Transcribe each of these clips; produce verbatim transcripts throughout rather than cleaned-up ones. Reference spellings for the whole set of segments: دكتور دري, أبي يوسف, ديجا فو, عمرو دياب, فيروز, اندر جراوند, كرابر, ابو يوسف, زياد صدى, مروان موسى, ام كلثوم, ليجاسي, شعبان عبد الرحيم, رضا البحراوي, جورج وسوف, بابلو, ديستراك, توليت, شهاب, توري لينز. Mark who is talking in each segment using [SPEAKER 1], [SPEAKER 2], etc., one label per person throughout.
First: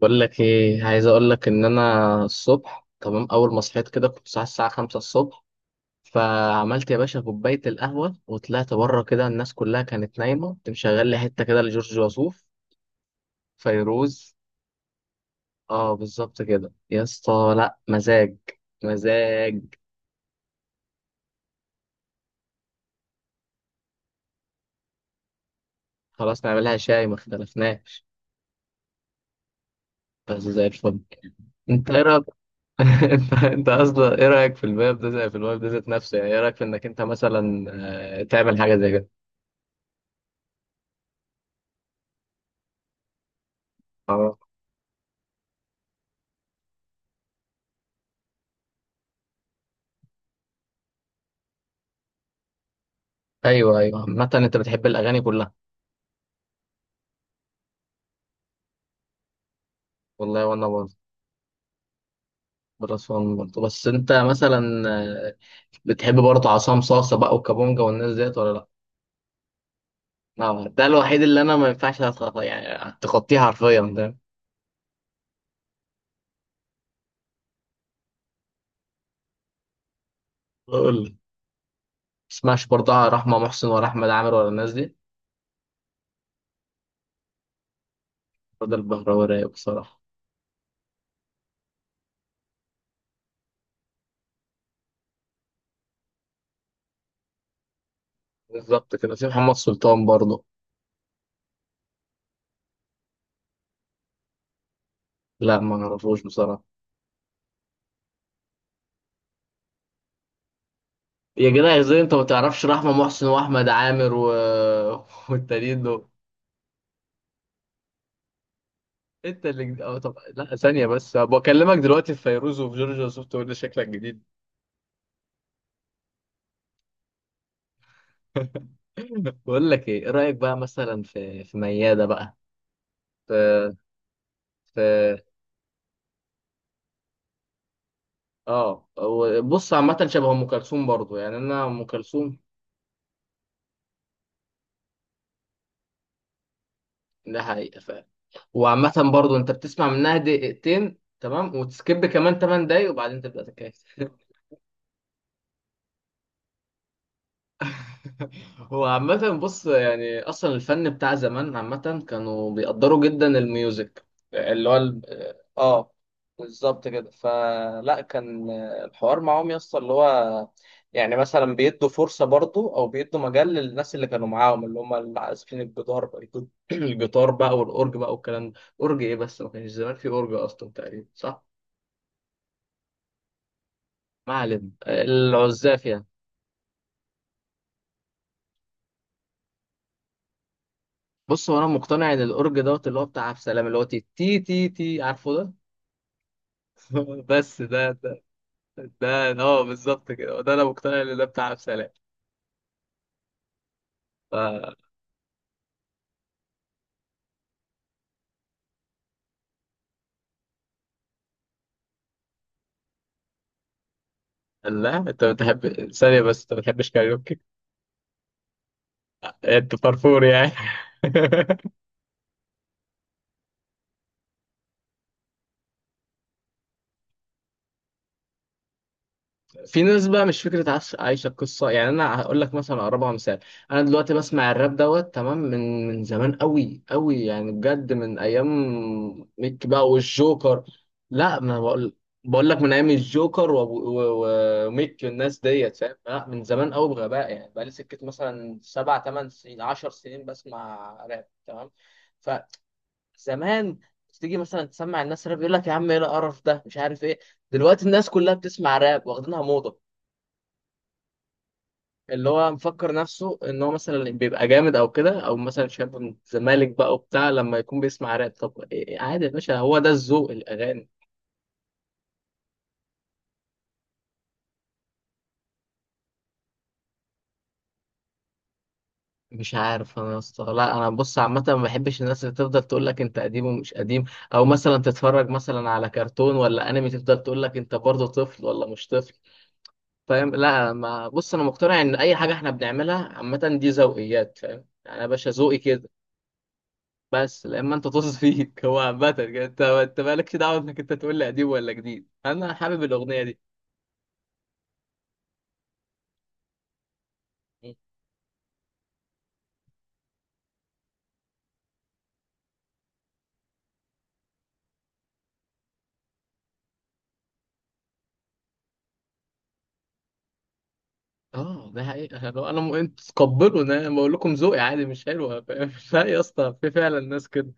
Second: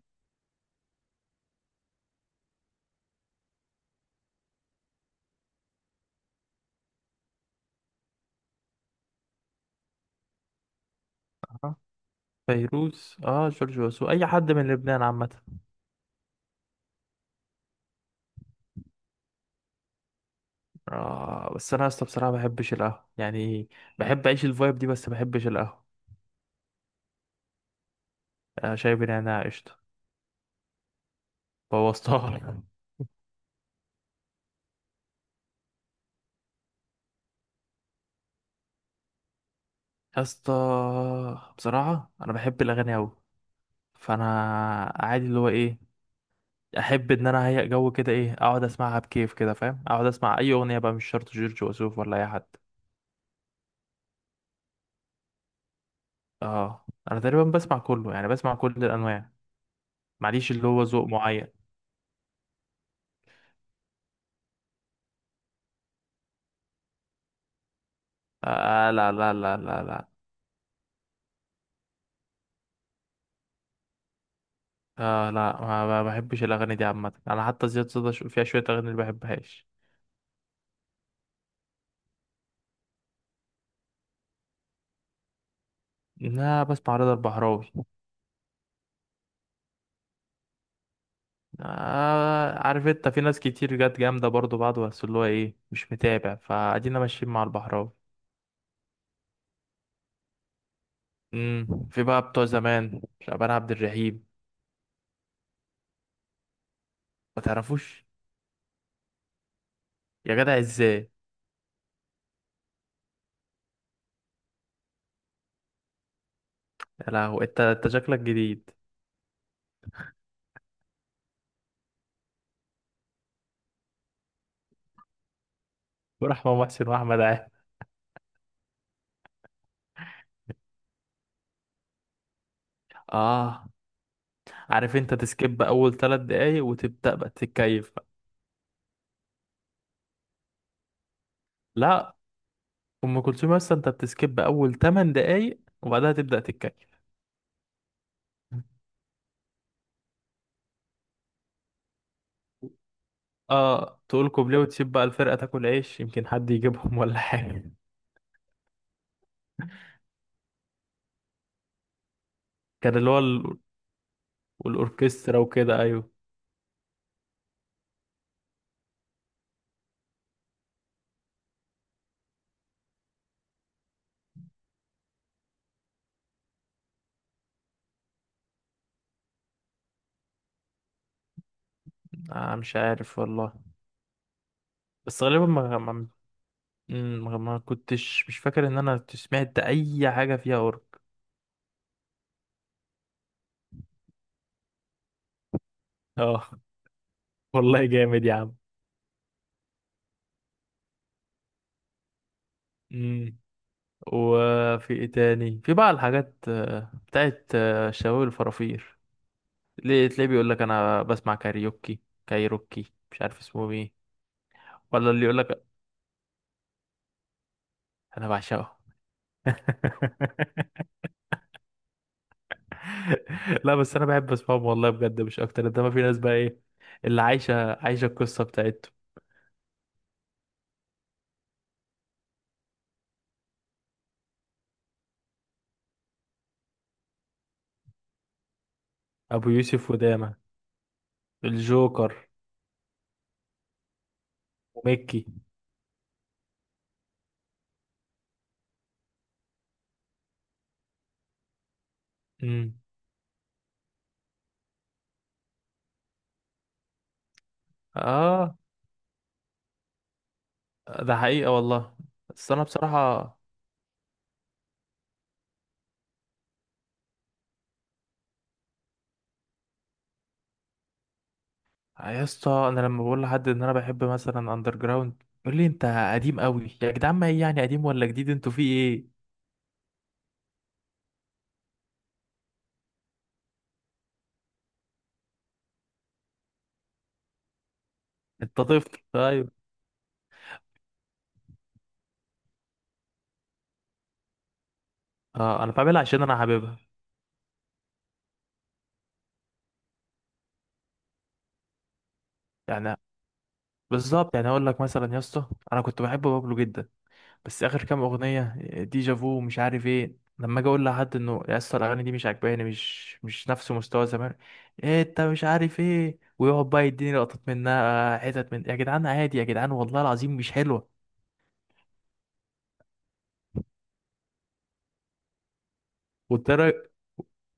[SPEAKER 1] بقول لك ايه، عايز اقول لك ان انا الصبح تمام. اول ما صحيت كده كنت صاحي الساعه خمسة الصبح، فعملت يا باشا كوبايه القهوه وطلعت بره كده. الناس كلها كانت نايمه، كنت مشغل لي حته كده
[SPEAKER 2] آه،
[SPEAKER 1] لجورج وسوف،
[SPEAKER 2] فيروز. اه جورج وسوف، اي
[SPEAKER 1] فيروز.
[SPEAKER 2] حد من لبنان عامه.
[SPEAKER 1] اه بالظبط كده يا اسطى، لا مزاج مزاج.
[SPEAKER 2] آه بس انا اصلا بصراحه ما بحبش القهوه يعني. بحب اعيش الفايب دي بس ما بحبش القهوه.
[SPEAKER 1] خلاص نعملها شاي، ما اختلفناش،
[SPEAKER 2] آه شايف ان انا قشطه.
[SPEAKER 1] بس زي الفل. انت ايه رايك؟
[SPEAKER 2] بوظتها
[SPEAKER 1] انت انت اصلا ايه رايك في الباب ده، زي في الباب ده ذات نفسه، يعني ايه رايك في انك انت مثلا آه، تعمل حاجه زي
[SPEAKER 2] يا اسطى بصراحه انا بحب الاغاني قوي، فانا
[SPEAKER 1] كده؟
[SPEAKER 2] عادي اللي هو ايه، احب ان انا اهيأ جو كده، ايه اقعد اسمعها بكيف كده فاهم، اقعد اسمع اي اغنيه بقى، مش شرط جورج وسوف ولا اي حد.
[SPEAKER 1] ايوه ايوه، عامة انت بتحب الاغاني كلها.
[SPEAKER 2] اه انا تقريبا بسمع كله، يعني بسمع كل الانواع.
[SPEAKER 1] والله
[SPEAKER 2] معليش اللي
[SPEAKER 1] وانا
[SPEAKER 2] هو
[SPEAKER 1] برضه
[SPEAKER 2] ذوق معين.
[SPEAKER 1] بالاسوان برضه، بس انت مثلا آه، بتحب برضه عصام صاصة بقى وكابونجا والناس ديت ولا لا؟
[SPEAKER 2] آه لا لا لا لا لا.
[SPEAKER 1] لا، ده الوحيد اللي انا ما ينفعش أتخ- يعني تخطيه حرفيا ده.
[SPEAKER 2] آه لا، ما ما بحبش الاغاني دي عامه. انا حتى زياد صدى شو- فيها شويه اغاني اللي بحبهاش.
[SPEAKER 1] بقول لك، تسمعش برضه آه، رحمة محسن ولا احمد عامر ولا الناس دي؟
[SPEAKER 2] لا بسمع رضا البحراوي.
[SPEAKER 1] رضا البهراوي رايق بصراحة.
[SPEAKER 2] آه عارف انت في ناس كتير جت جامده برضو بعض، بس اللي هو ايه مش متابع، فادينا ماشيين مع البحراوي.
[SPEAKER 1] بالظبط كده، في محمد سلطان برضه.
[SPEAKER 2] امم في بقى بتوع زمان شعبان عبد الرحيم.
[SPEAKER 1] لا، ما اعرفوش بصراحة.
[SPEAKER 2] ما تعرفوش؟ يا جدع ازاي؟
[SPEAKER 1] يا جدع ازاي انت ما تعرفش رحمة محسن واحمد عامر و... والتانيين دول.
[SPEAKER 2] يا لهو، انت انت شكلك جديد.
[SPEAKER 1] انت اللي جد- اه طب لا ثانية بس، بكلمك دلوقتي في فيروز وفي جورجيا سوفت وير شكلك جديد.
[SPEAKER 2] ورحمة محسن واحمد عامر.
[SPEAKER 1] بقول لك ايه، إيه رأيك بقى مثلا في في ميادة بقى؟ في
[SPEAKER 2] اه عارف انت
[SPEAKER 1] في
[SPEAKER 2] تسكيب اول ثلاث دقايق وتبدا بقى تتكيف بقى.
[SPEAKER 1] اه هو بص، عامة شبه ام كلثوم برضه. يعني انا ام
[SPEAKER 2] لا
[SPEAKER 1] كلثوم
[SPEAKER 2] ام كلثوم اصلا انت بتسكيب اول ثمان دقايق وبعدها تبدا تتكيف.
[SPEAKER 1] ده حقيقة فعلا، وعامة برضه انت بتسمع منها دقيقتين تمام وتسكيب كمان ثمان دقايق وبعدين تبدأ تتكيف.
[SPEAKER 2] اه تقول كوبليه وتسيب بقى الفرقه تاكل عيش، يمكن حد يجيبهم ولا حاجه.
[SPEAKER 1] هو عامة بص، يعني أصلا الفن بتاع زمان عامة كانوا
[SPEAKER 2] كان
[SPEAKER 1] بيقدروا
[SPEAKER 2] اللي هو
[SPEAKER 1] جدا
[SPEAKER 2] ال...
[SPEAKER 1] الميوزك، اللي هو ال-
[SPEAKER 2] والاوركسترا وكده
[SPEAKER 1] اه
[SPEAKER 2] ايوه.
[SPEAKER 1] بالظبط كده. فلا كان الحوار معاهم يسطا اللي هو، يعني مثلا بيدوا فرصة برضو أو بيدوا مجال للناس اللي كانوا معاهم، اللي هم اللي عازفين الجدار بقى الجد- الجيتار بقى والأورج بقى والكلام ده. أورج إيه بس، ما كانش زمان في أورج أصلا تقريبا صح؟
[SPEAKER 2] آه مش عارف والله.
[SPEAKER 1] ما علينا،
[SPEAKER 2] بس غالبا ما
[SPEAKER 1] العزاف يعني.
[SPEAKER 2] ما مم، ما ما كنتش مش فاكر ان انا سمعت اي حاجه فيها اورك.
[SPEAKER 1] بص، هو انا مقتنع ان الاورج دوت اللي هو بتاع عبد السلام، اللي هو تي تي تي تي، عارفه ده؟
[SPEAKER 2] اه
[SPEAKER 1] بس
[SPEAKER 2] والله
[SPEAKER 1] ده ده
[SPEAKER 2] جامد يا عم.
[SPEAKER 1] ده اه بالظبط كده، ده انا مقتنع ان ده بتاع عبد السلام.
[SPEAKER 2] امم
[SPEAKER 1] ف-
[SPEAKER 2] وفي ايه تاني، في بقى الحاجات آه، بتاعت آه، شواوي الفرافير. ليه تلاقيه بيقول لك انا بسمع كاريوكي، كايروكي مش عارف اسمه ايه.
[SPEAKER 1] لا،
[SPEAKER 2] ولا اللي
[SPEAKER 1] انت
[SPEAKER 2] يقول لك
[SPEAKER 1] بتحب ثانيه بس، انت ما بتحبش كاريوكي؟
[SPEAKER 2] انا بعشقه.
[SPEAKER 1] انت فرفور يعني.
[SPEAKER 2] لا بس انا بحب اسمعهم والله بجد مش اكتر، انما في ناس بقى ايه اللي عايشه عايشه القصه بتاعتهم.
[SPEAKER 1] في ناس بقى مش فكرة عاش- عايشة القصة. يعني أنا هقول لك مثلا أقربها مثال، أنا دلوقتي بسمع الراب دوت تمام من من زمان أوي أوي، يعني بجد من أيام
[SPEAKER 2] ابو
[SPEAKER 1] ميك بقى
[SPEAKER 2] يوسف وداما.
[SPEAKER 1] والجوكر. لا، ما بقول،
[SPEAKER 2] الجوكر
[SPEAKER 1] بقول لك من أيام الجوكر وأبو- و- و- وميك
[SPEAKER 2] وميكي.
[SPEAKER 1] والناس ديت، فاهم؟ لا، من زمان أوي بغباء، يعني بقى لي سكة مثلا سبع تمن سنين عشر سنين بسمع راب تمام.
[SPEAKER 2] مم.
[SPEAKER 1] فزمان تيجي مثلا تسمع الناس راب يقول لك يا عم ايه القرف ده مش عارف ايه، دلوقتي الناس كلها
[SPEAKER 2] اه
[SPEAKER 1] بتسمع راب واخدينها موضة.
[SPEAKER 2] ده حقيقة والله.
[SPEAKER 1] اللي هو
[SPEAKER 2] بس انا
[SPEAKER 1] مفكر
[SPEAKER 2] بصراحة
[SPEAKER 1] نفسه ان هو مثلا بيبقى جامد او كده، او مثلا شاب من الزمالك بقى وبتاع لما يكون بيسمع راب. طب إيه- عادي يا باشا، هو ده الذوق الاغاني.
[SPEAKER 2] يا اسطى، انا لما بقول لحد ان انا بحب مثلا اندر جراوند يقول لي انت قديم قوي يا جدعان. ما ايه يعني قديم ولا جديد، انتوا في ايه؟
[SPEAKER 1] مش عارف انا يا اسطى، لا انا بص عامه ما بحبش الناس اللي تفضل تقول لك انت قديم ومش قديم، او مثلا تتفرج مثلا على كرتون ولا انمي تفضل تقول لك انت برضه طفل
[SPEAKER 2] انت
[SPEAKER 1] ولا
[SPEAKER 2] طفل
[SPEAKER 1] مش طفل،
[SPEAKER 2] ايوه.
[SPEAKER 1] فاهم؟ لا ما بص، انا مقتنع ان اي حاجه احنا بنعملها عامه دي ذوقيات، فاهم يعني يا باشا؟ ذوقي
[SPEAKER 2] اه انا
[SPEAKER 1] كده،
[SPEAKER 2] بعملها عشان انا حاببها
[SPEAKER 1] بس لما انت طز فيك. هو عامة كده، انت انت مالكش دعوة انك انت تقول لي قديم ولا جديد، انا حابب
[SPEAKER 2] يعني.
[SPEAKER 1] الاغنية دي.
[SPEAKER 2] بالظبط، يعني اقول لك مثلا يا اسطى، انا كنت بحب بابلو جدا بس اخر كام اغنيه ديجا فو ومش عارف ايه، لما اجي اقول لحد انه يا اسطى الاغاني دي مش عاجباني، مش مش نفس مستوى زمان، إيه انت مش عارف ايه، ويقعد بقى يديني لقطات منها حتت من يا جدعان عادي، يا جدعان والله العظيم مش حلوه.
[SPEAKER 1] اه ده حقيقة، لو انا م... انتوا تقبلوا انا، أنا بقول لكم ذوقي، عادي مش حلوة. فاهم؟ لا يا اسطى، في
[SPEAKER 2] والترى
[SPEAKER 1] فعلا ناس كده.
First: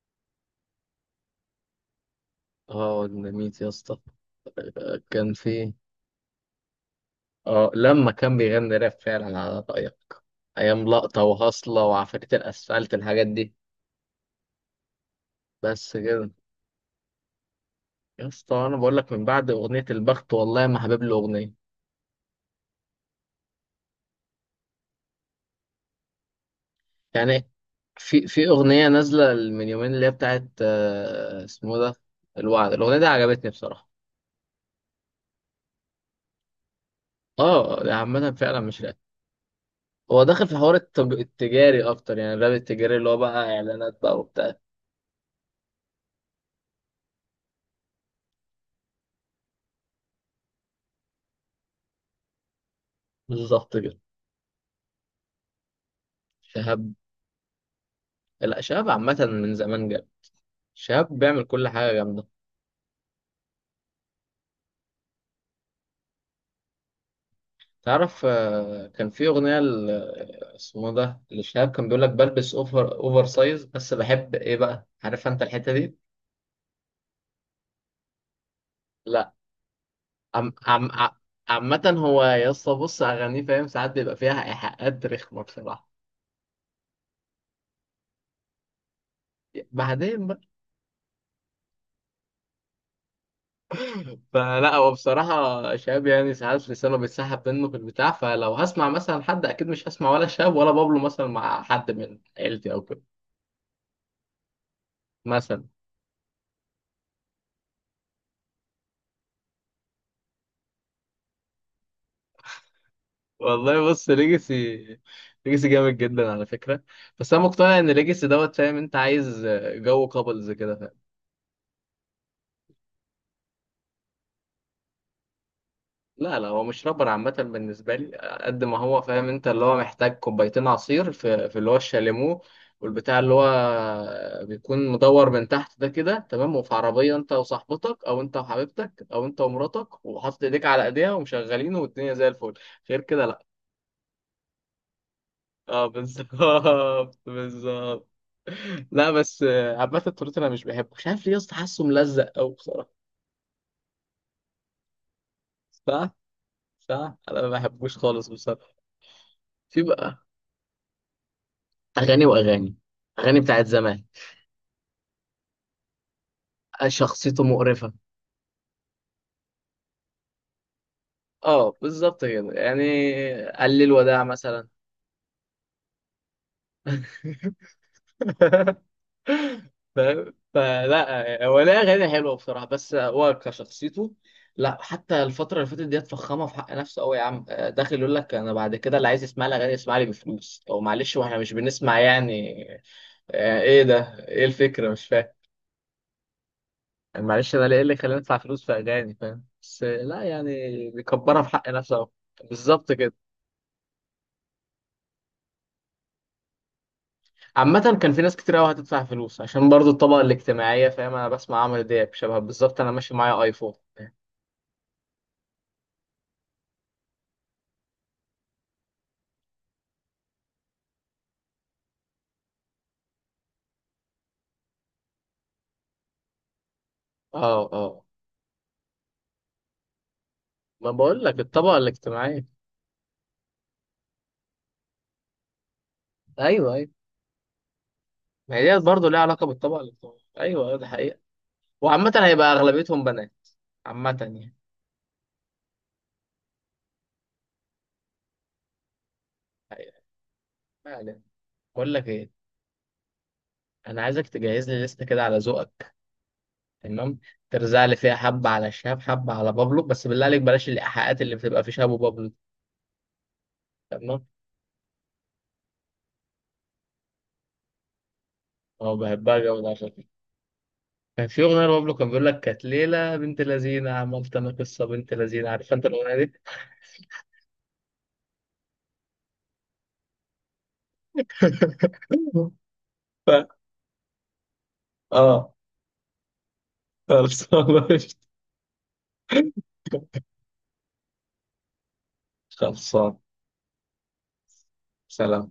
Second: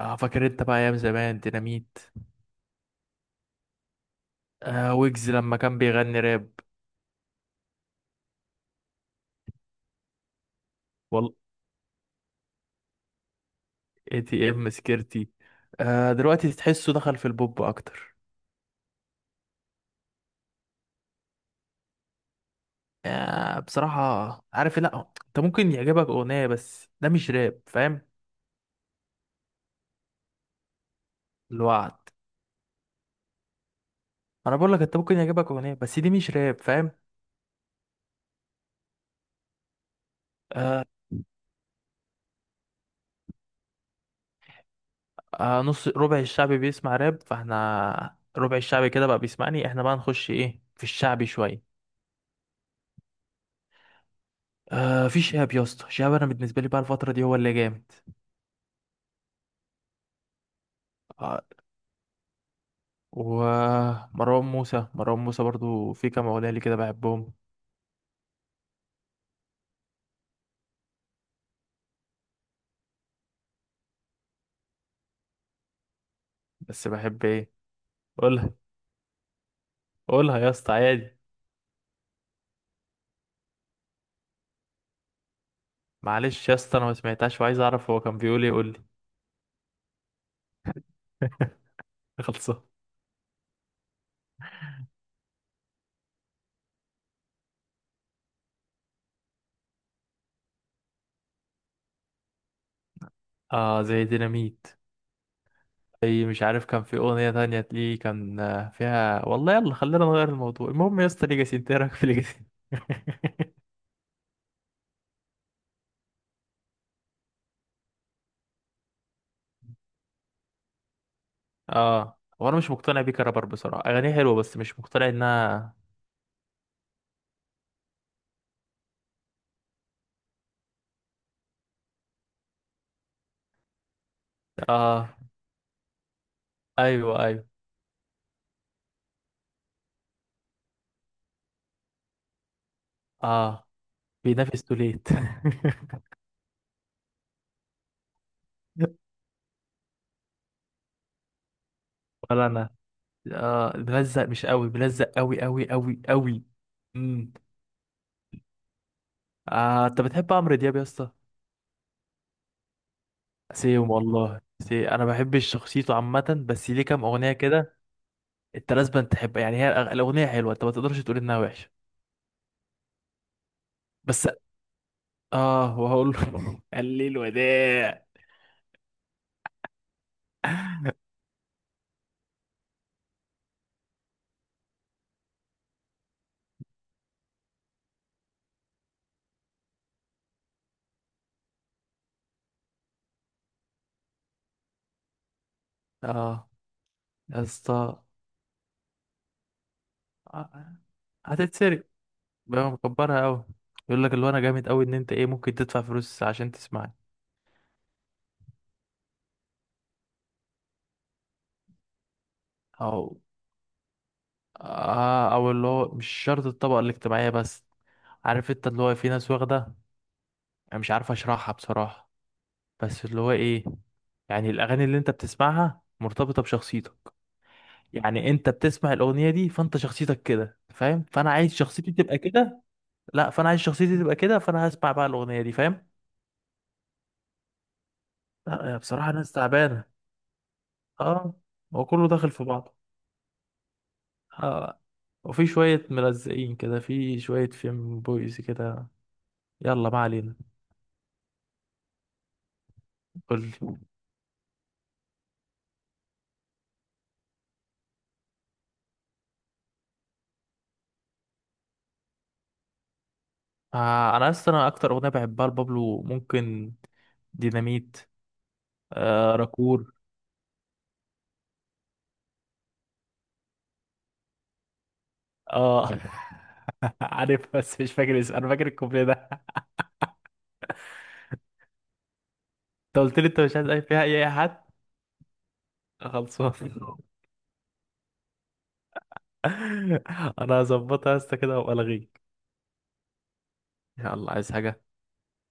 [SPEAKER 2] اه، فاكر انت بقى ايام زمان ديناميت؟
[SPEAKER 1] اه ديناميت يا اسطى،
[SPEAKER 2] آه ويجز
[SPEAKER 1] كان
[SPEAKER 2] لما
[SPEAKER 1] في،
[SPEAKER 2] كان بيغني راب،
[SPEAKER 1] اه لما كان بيغني راب فعلا على رأيك، ايام لقطة
[SPEAKER 2] والله
[SPEAKER 1] وهصلة وعفاريت الاسفلت الحاجات دي.
[SPEAKER 2] اي تي ام سكيرتي.
[SPEAKER 1] بس
[SPEAKER 2] آه
[SPEAKER 1] كده،
[SPEAKER 2] دلوقتي تحسه دخل في البوب اكتر.
[SPEAKER 1] يا اسطى انا بقول لك من بعد اغنية البخت والله ما حابب له اغنية.
[SPEAKER 2] آه بصراحه عارف إيه، لا انت ممكن يعجبك اغنيه بس ده مش
[SPEAKER 1] يعني
[SPEAKER 2] راب فاهم.
[SPEAKER 1] في في أغنية نازلة من يومين اللي هي بتاعت آه، اسمه ده،
[SPEAKER 2] الوعد.
[SPEAKER 1] الوعد. الأغنية دي عجبتني بصراحة.
[SPEAKER 2] انا بقول لك انت ممكن يعجبك اغنيه بس دي مش راب فاهم.
[SPEAKER 1] اه ده عامة فعلا مش راب، هو داخل في حوار
[SPEAKER 2] آه.
[SPEAKER 1] التج... التجاري أكتر، يعني الراب التجاري اللي هو بقى إعلانات بقى وبتاع.
[SPEAKER 2] آه نص ربع الشعب بيسمع راب، فاحنا ربع الشعب كده بقى بيسمعني، احنا بقى نخش ايه في الشعبي شويه.
[SPEAKER 1] بالظبط كده.
[SPEAKER 2] آه في شهاب يا اسطى، شهاب انا بالنسبه لي
[SPEAKER 1] شهاب،
[SPEAKER 2] بقى الفتره دي هو اللي جامد.
[SPEAKER 1] لا شهاب عامة من زمان جامد، شهاب
[SPEAKER 2] آه
[SPEAKER 1] بيعمل كل حاجة جامدة.
[SPEAKER 2] ومروان موسى، مروان موسى برضو في كام اغنيه لي كده بحبهم.
[SPEAKER 1] تعرف آه، كان في أغنية ل- اسمه ده لشهاب، كان بيقول لك بلبس أوفر أوفر سايز بس بحب إيه بقى، عارف أنت الحتة دي؟
[SPEAKER 2] بس بحب ايه؟ قولها.
[SPEAKER 1] لا
[SPEAKER 2] قولها يا
[SPEAKER 1] عم
[SPEAKER 2] اسطى
[SPEAKER 1] عم ع-
[SPEAKER 2] عادي.
[SPEAKER 1] عامة هو يا اسطى بص أغانيه فاهم، ساعات بيبقى فيها إيحاءات رخمة بصراحة.
[SPEAKER 2] معلش يا اسطى انا ما سمعتهاش وعايز اعرف هو كان بيقول ايه، قول لي.
[SPEAKER 1] بعدين بقى،
[SPEAKER 2] خلصان.
[SPEAKER 1] فلا هو بصراحة شاب، يعني ساعات لسانه بيتسحب منه في البتاع. فلو هسمع مثلا حد أكيد مش هسمع ولا شاب ولا بابلو مثلا مع حد من عيلتي أو كده
[SPEAKER 2] اه زي ديناميت.
[SPEAKER 1] مثلا.
[SPEAKER 2] زي مش عارف كان في اغنيه تانية ليه كان آه، فيها والله. يلا خلينا نغير الموضوع. المهم يا اسطى ليجاسي، انت إيه رايك في ليجاسي؟
[SPEAKER 1] والله بص ليجاسي، ليجاسي جامد جدا على فكرة، بس أنا مقتنع إن ليجاسي دوت فاهم أنت، عايز جو كابلز كده.
[SPEAKER 2] اه هو انا مش مقتنع بيه كرابر بصراحه، اغانيه حلوه بس مش مقتنع انها.
[SPEAKER 1] لا لا، هو مش رابر عامة بالنسبة لي، قد ما هو فاهم انت اللي هو محتاج كوبايتين عصير في, في اللي هو الشاليمو، والبتاع اللي هو بيكون
[SPEAKER 2] اه
[SPEAKER 1] مدور من تحت ده كده تمام، وفي عربية
[SPEAKER 2] ايوه
[SPEAKER 1] انت
[SPEAKER 2] ايوه.
[SPEAKER 1] وصاحبتك او انت وحبيبتك او انت ومراتك وحاطط ايديك على ايديها ومشغلينه، والدنيا زي الفل. غير كده لا.
[SPEAKER 2] اه بينافس توليت.
[SPEAKER 1] اه بالظبط بالظبط. لا بس آه، عامة التورت انا مش بحبه، مش عارف ليه يا اسطى، حاسه ملزق
[SPEAKER 2] ولا
[SPEAKER 1] قوي
[SPEAKER 2] انا.
[SPEAKER 1] بصراحة.
[SPEAKER 2] آه بلزق مش قوي، بلزق قوي قوي قوي
[SPEAKER 1] صح
[SPEAKER 2] قوي.
[SPEAKER 1] صح،
[SPEAKER 2] امم
[SPEAKER 1] انا ما بحبوش خالص بصراحة. في
[SPEAKER 2] آه انت
[SPEAKER 1] بقى
[SPEAKER 2] بتحب عمرو دياب يا اسطى؟
[SPEAKER 1] اغاني واغاني، اغاني بتاعت
[SPEAKER 2] سيم
[SPEAKER 1] زمان.
[SPEAKER 2] والله سي، انا بحب شخصيته عامه بس ليه كام اغنيه
[SPEAKER 1] شخصيته
[SPEAKER 2] كده.
[SPEAKER 1] مقرفة.
[SPEAKER 2] انت لازم تحب يعني، هي الأغ- الاغنيه حلوه، انت ما تقدرش تقول انها وحشه.
[SPEAKER 1] اه بالظبط كده يعني، قلل الوداع
[SPEAKER 2] بس
[SPEAKER 1] مثلا.
[SPEAKER 2] اه وهقول له قال لي الوداع.
[SPEAKER 1] فاهم؟ فلا هو ليه أغاني حلوة بصراحة، بس هو كشخصيته، لا حتى الفترة اللي فاتت دي اتفخمها في حق نفسه قوي يا عم. آه، داخل يقول لك أنا بعد كده اللي عايز يسمع لي أغاني يسمع لي بفلوس. أو معلش، وإحنا مش بنسمع يعني، يعني إيه ده؟ إيه الفكرة مش فاهم
[SPEAKER 2] اه
[SPEAKER 1] يعني؟
[SPEAKER 2] يا
[SPEAKER 1] معلش، أنا ليه إيه
[SPEAKER 2] اسطى،
[SPEAKER 1] اللي خلاني أدفع فلوس في أغاني، فاهم؟ بس لا
[SPEAKER 2] آه،
[SPEAKER 1] يعني بيكبرها في حق
[SPEAKER 2] هتتسرق
[SPEAKER 1] نفسه أوي.
[SPEAKER 2] بقى
[SPEAKER 1] بالظبط كده.
[SPEAKER 2] مكبرها قوي. يقول لك اللي هو انا جامد قوي ان انت ايه ممكن تدفع فلوس عشان تسمعني.
[SPEAKER 1] عامة كان في ناس كتير قوي هتدفع فلوس عشان برضو الطبقة الاجتماعية، فاهم؟ انا بسمع عمرو دياب شبه بالظبط، انا ماشي
[SPEAKER 2] او
[SPEAKER 1] معايا ايفون.
[SPEAKER 2] اه، او اللي هو مش شرط الطبقه الاجتماعيه بس. عارف انت اللي هو في ناس واخده، انا مش عارف اشرحها بصراحه بس اللي هو ايه، يعني الاغاني اللي انت بتسمعها مرتبطه بشخصيتك.
[SPEAKER 1] اه اه،
[SPEAKER 2] يعني انت بتسمع الاغنيه دي فانت شخصيتك كده
[SPEAKER 1] ما
[SPEAKER 2] فاهم،
[SPEAKER 1] بقول
[SPEAKER 2] فانا
[SPEAKER 1] لك
[SPEAKER 2] عايز
[SPEAKER 1] الطبقة
[SPEAKER 2] شخصيتي تبقى
[SPEAKER 1] الاجتماعية.
[SPEAKER 2] كده. لا فانا عايز شخصيتي تبقى كده فانا هسمع بقى الاغنيه دي فاهم.
[SPEAKER 1] ايوه ايوه، ما هي
[SPEAKER 2] لا يا
[SPEAKER 1] ديت برضه
[SPEAKER 2] بصراحه
[SPEAKER 1] ليها
[SPEAKER 2] ناس
[SPEAKER 1] علاقة بالطبقة
[SPEAKER 2] تعبانه.
[SPEAKER 1] الاجتماعية، ايوه ايوه ده حقيقة.
[SPEAKER 2] اه هو كله
[SPEAKER 1] وعامة
[SPEAKER 2] داخل في
[SPEAKER 1] هيبقى
[SPEAKER 2] بعضه.
[SPEAKER 1] اغلبيتهم بنات، عامة يعني.
[SPEAKER 2] اه وفي شويه ملزقين كده، في شويه فيم بويز كده. يلا
[SPEAKER 1] أيوة.
[SPEAKER 2] ما علينا.
[SPEAKER 1] ما علينا، بقول لك ايه،
[SPEAKER 2] قول لي.
[SPEAKER 1] انا عايزك تجهز لي لستة كده على ذوقك، تمام؟ ترزع لي فيها حبة على شهاب حبة على بابلو، بس بالله عليك بلاش الايحاءات اللي بتبقى في شهاب وبابلو.
[SPEAKER 2] آه
[SPEAKER 1] تمام.
[SPEAKER 2] انا اصلا انا اكتر اغنيه بحبها لبابلو ممكن ديناميت.
[SPEAKER 1] اه
[SPEAKER 2] آه
[SPEAKER 1] بحبها جامد، عشان
[SPEAKER 2] راكور.
[SPEAKER 1] كان في أغنية لبابلو كان بيقول لك كانت ليلة بنت لذينة، عملت أنا قصة بنت لذينة، عارف أنت
[SPEAKER 2] اه
[SPEAKER 1] الأغنية دي؟
[SPEAKER 2] عارف بس مش فاكر اسمه، انا فاكر الكوبليه ده. انت قلت لي
[SPEAKER 1] ف...
[SPEAKER 2] انت مش عايز اي فيها اي حد.
[SPEAKER 1] آه
[SPEAKER 2] خلصان.
[SPEAKER 1] خلصان.
[SPEAKER 2] انا هظبطها يا اسطى كده وابقى الغيك.
[SPEAKER 1] خلصان.
[SPEAKER 2] يلا عايز حاجه؟
[SPEAKER 1] سلام.